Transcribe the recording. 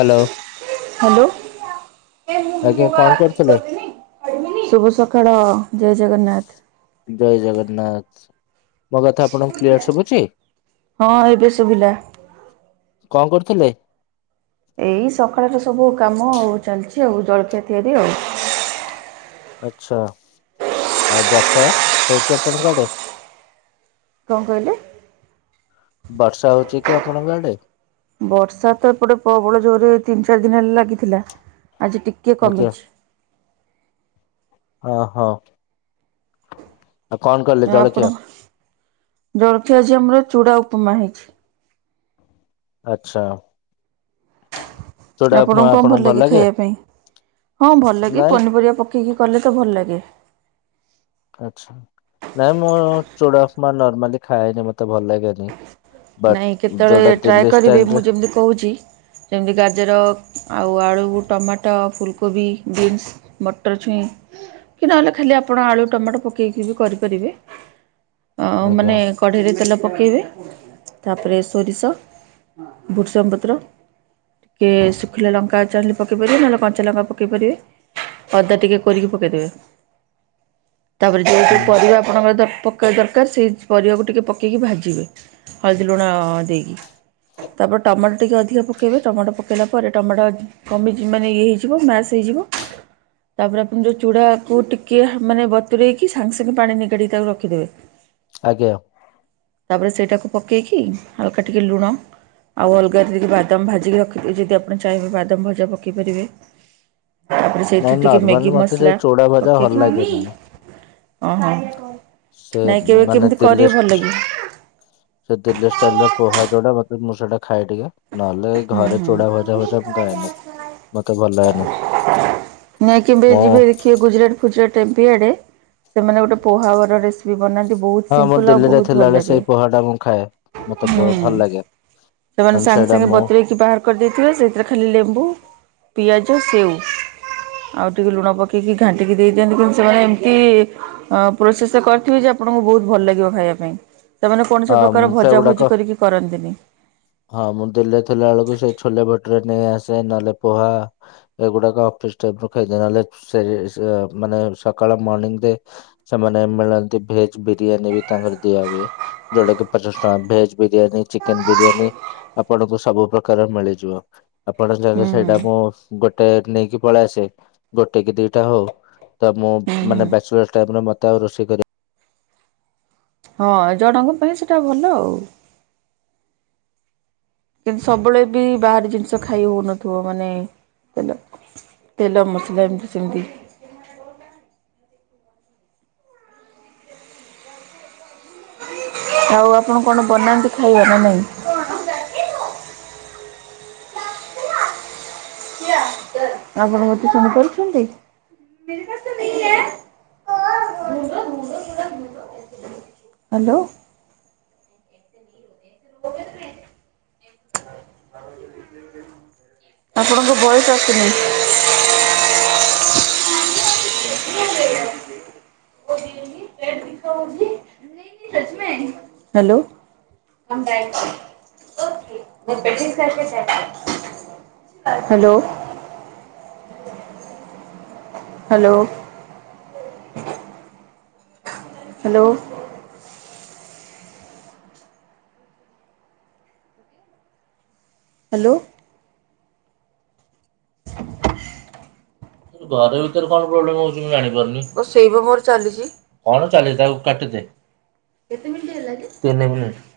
Hello. Hello. ଆଜ୍ଞା କଣ କରୁଥିଲେ? ଶୁଭ ସକାଳ, ଜୟ ଜଗନ୍ନାଥ। ଜୟ ଜଗନ୍ନାଥ। ମୋ କଥା ଆପଣଙ୍କୁ କ୍ଲିୟର ସଭୁଚି? ହଁ ଏବେ ଶୁଭିଲା। କଣ୍ କରୁଥିଲେ? ଏଇ ସକାଳର ସବୁ କାମ ଆଉ ଚାଲିଛି ଆଉ ଜଳଖିଆ ତିଆରି ଆଉ। ଆଚ୍ଛା ଆଉ ବର୍ଷା ହୋଉଚି ଆପଣଙ୍କ ଆଡେ? କଣ କହିଲେ? ବର୍ଷା ହୋଉଚି କି ଆପଣଙ୍କ ଆଡେ? ବର୍ଷା ତ ଏପଟେ ପ୍ରବଳ ଜୋର୍ରେ ତିନି ଚାରି ଦିନ୍ ହେଲା ଲାଗିଥିଲା ଆଜି ଟିକେ ଆଜ୍ଞା କମିଛି। ଅ ହଁ। କଲ୍ କର ଆଉ ଆପଣଙ୍କ ଜଳଖିଆ ଆଜି ଆମର ଚୁଡ଼ା ଉପମା ହେଇଛି। ଆଚ୍ଛା। ଚୁଡା ଉପମା ଆପଣଙ୍କୁ କଣ ଭଲ୍ ଭଲ ଲାଗେ ଖାଇବା ପାଇଁ, ହଁ ଭଲ ଲାଗେ ନାଇଁ ପନିପରିବା ପକେଇକି କଲେ ତ ଭଲ ଲାଗେ। ଆଛା, ନାଇଁ ମୁଁ ଚୁଡ଼ା ଉପମା ନର୍ମାଲି ଖାଏନି ମତେ ଭଲ ଲାଗେନି। ବଟ୍ ନାଇଁ ଯୋଉଟା କେତେବେଳେ ଟ୍ରାଏ ଦିଲ୍ଲୀ କରିବେ ଷ୍ଟାଇଲରେ ମୁଁ ଯେମିତି କହୁଛି। ଯେମିତି ଗାଜର ଆଉ ଆଳୁ, ଟମାଟ, ଫୁଲକୋବି, ବିଟ୍। ମଟର ଛୁଇଁ କି ନହେଲେ ଖାଲି ଆପଣ ଆଳୁ, ଟମାଟ ପକେଇକି ବି କରିପାରିବେ। ଆଉ ଆଜ୍ଞା ମାନେ କଢେଇରେ ତେଲ ପକେଇବେ। ତାପରେ ସୋରିଷ, ଭୁସଙ୍ଗ ପତ୍ର। କିଏ ଶୁଖିଲା ଲଙ୍କା ଚାହିଁଲେ ପକେଇ ପାରିବେ, ନହେଲେ କଞ୍ଚା ଲଙ୍କା ପକେଇ ପାରିବେ। ଅଦା ଟିକେ କୋରୀକି ପକେଇଦେବେ। ତାପରେ ଯୋଉ ଯୋଉ ହୁଁ ପରିବା ଆପଣଙ୍କର ଦର ପକେଇବା ଦରକାର ସେଇ ପରିବାକୁ ଟିକେ ପକେଇକି ଭାଜିବେ। ହଳଦୀ ଲୁଣ ଦେଇକି। ତାପରେ ଟମାଟୋ ଟିକେ ଅଧିକା ପକେଇବେ ଟମାଟୋ ପକାଇଲା ପରେ ଟମାଟୋ କମି ଯିବ ମାନେ ଇଏ ହେଇଯିବ ମାସ ହେଇଯିବ। [inaudible] ତାପରେ ଆପଣ ଯୋଉ ଚୁଡ଼ାକୁ ଟିକେ ମାନେ ବତୁରେଇକି ସାଙ୍ଗେ ସାଙ୍ଗେ ପାଣି ନିଗାଡ଼ିକି ରଖିଦେବେ। ଆଜ୍ଞା। ତାପରେ ସେଇଟାକୁ ପକେଇକି ହାଲ୍କା ଟିକେ ଲୁଣ ଆଉ ଅଲଗା ଯଦି ବାଦାମ ଭାଜିକି ରଖି ଦେ ଯଦି ଆପଣ ଚାହିଁବେ ବାଦାମ ଭଜା ପକାଇ ପାରିବେ। ନାଇଁ ସେଇଥୀରେ ଟିକେ ନର୍ମାଲି ମେଗି ମତେ ସେ ମସଲା ଚୁଡା ଭଜା ଭଲ ପକେଇକି ଲାଗେନି। ଅ ହଁ ସେ ନାଇଁ କେବେ ମାନେ କେମିତି କରିବେ ଦିଲ୍ଲୀ ଭଲ ଲାଗିବ। ସେ ତେଲିଆ ଷ୍ଟାଇଲୀ ର ପୋ ହାଇଡ୍ରଟା ମୋତେ ମୁଁ ଖାଏ ଟିକେ। ନହେଲେ ଘରେ ଚୁଡ଼ା ଭଜା ଭଜା ମୁଁ ଖାଏନି ହୁଁ ହୁଁ ମତେ ଭଲ ଲାଗେନି। ନାଇଁ କିବେ ମୁଁ ଯିବେ ଦେଖିବେ ଗୁଜୁରାଟ୍ ଫୁଜୁରାଟ୍ ଏମ ପି ଆଡେ ସେମାନେ ଗୋଟେ ପୋହାବର ରେସିପି ବନାନ୍ତି। ଦେଖିବେ ବୋହୁତ୍ ହଁ ମୁଁ ସିମ୍ପୁଲ୍ ଆଉ ଦିଲ୍ଲୀରେ ବୋହୁତ୍ ଭଲ ଥିଲାବେଳେ ଲାଗେ। ସେଇ ପୋହା ଟା ମୁଁ ଖାଏ ମତେ ହୁଁ। ଭଲ ଲାଗେ ସେମାନେ କାରଣ ସାଙ୍ଗେ ସେଇଟା ସାଙ୍ଗେ ମୁଁ ବତୁରେଇକି ବାହାର କରିଦେଇଥିବେ। ସେଥିରେଖାଲି ଲେମ୍ବୁ ପିଆଜ ସେଉ ଆଉ ଟିକେ ଲୁଣ ପକେଇକି ଘାଣ୍ଟିକି ଦେଇ ଦିଅନ୍ତି। କିନ୍ତୁ ସେମାନେ ଏମିତି ଅ ପ୍ରୋସେସ୍ ରେ କରିଥିବି ଯେ ଆପଣଙ୍କୁ ବୋହୁତ୍ ଭଲ ଲାଗିବ ଖାଇବା ପାଇଁ। ସେମାନେ କୌଣସି ହଁ ପ୍ରକାର ମୁଁ ସେଗୁଡାକ ଭଜାଭୋଜି କରିକି କରନ୍ତିନି। ହଁ ମୁଁ ଦିଲ୍ଲୀରେ ଥିଲା ବେଳକୁ ସେ ଛୋଲେ ଭୋଟ୍ ରେ ନେଇ ଆସେ। ନହେଲେ ପୋହା ଏଗୁଡ଼ାକ ଅଫିସ୍ ଟାଇଫ୍ ରୁ ଖାଇ ଦିଏ ନହେଲେ ସେ ସେଇଆ ମାନେ ସକାଳ ମର୍ନିଙ୍ଗୀ ରେ ସେମାନେ ମିଳନ୍ତି ଭେଜ୍ ବିରିୟାନୀ ବି ତାଙ୍କର ଦିଆ ହୁଏ। ଯୋଉଟା କି ପଚାଶ ଟଙ୍କା ଭେଜ୍ ବିରିୟାନୀ ଚିକେନ୍ ବିରିୟାନି ଆପଣଙ୍କୁ ସବୁ ପ୍ରକାର ମିଳିଯିବ। ଆପଣ ଚାହିଁଲେ ହୁଁ ସେଇଟା ମୁଁ ଗୋଟେ ନେଇକି ପଳେଇ ଆସେ। ଗୋଟେ କି ଦିଟା ହଉ ତ ମୁଁ ହୁଁ ହୁଁ ମାନେ ବ୍ୟାଚଲର ଟାଇମ୍ ରେ ମତେ ଆଉ ରୋଷେଇ କରିବା ହଁ ଜଣଙ୍କ ପାଇଁ ସେଟା ଭଲ ଆଉ। କିନ୍ତୁ ସବୁବେଳେ ବି ବାହାର ଜିନିଷ ଖାଇ ହଉନଥିବ ମାନେ ତେଲ ତେଲ ମସଲା ଏମିତି ସେମିତି। ଆଉ ଆପଣ କଣ ବନାନ୍ତି ଖାଇବା ନାଇଁ? ଆପଣ ମୋତେ ଚିନିପାରୁଚନ୍ତି? [unintelligible] ହ୍ୟାଲୋ। ରହ [unintelligible] ଆପଣଙ୍କ ଭୟସ ଆସିୁନି। ଓ ରିଏଲୀ। [unintelligible] ହ୍ୟାଲୋ। ମୁଁେଠି ତ ଯ [unintelligible] ହଲୋ ହ୍ୟାଲୋ। ହ୍ୟାଲୋ। ହାଲୋ। [inaudible] ଘର ଭିତରେ କଣ ପ୍ରୋବ୍ଲେମ୍ ହୋଉଚି ମୁଁ ଜାଣି ପାରୁନି? ଓଃ ସେଇ ପା ମୋର ଚାଲିଛି। କଣ ଚାଲିଛି ତାକୁ କାଟି ଦେ କେତେ ମିନିଟ୍ ହେଲା କି? ତିନି ମିନିଟ୍।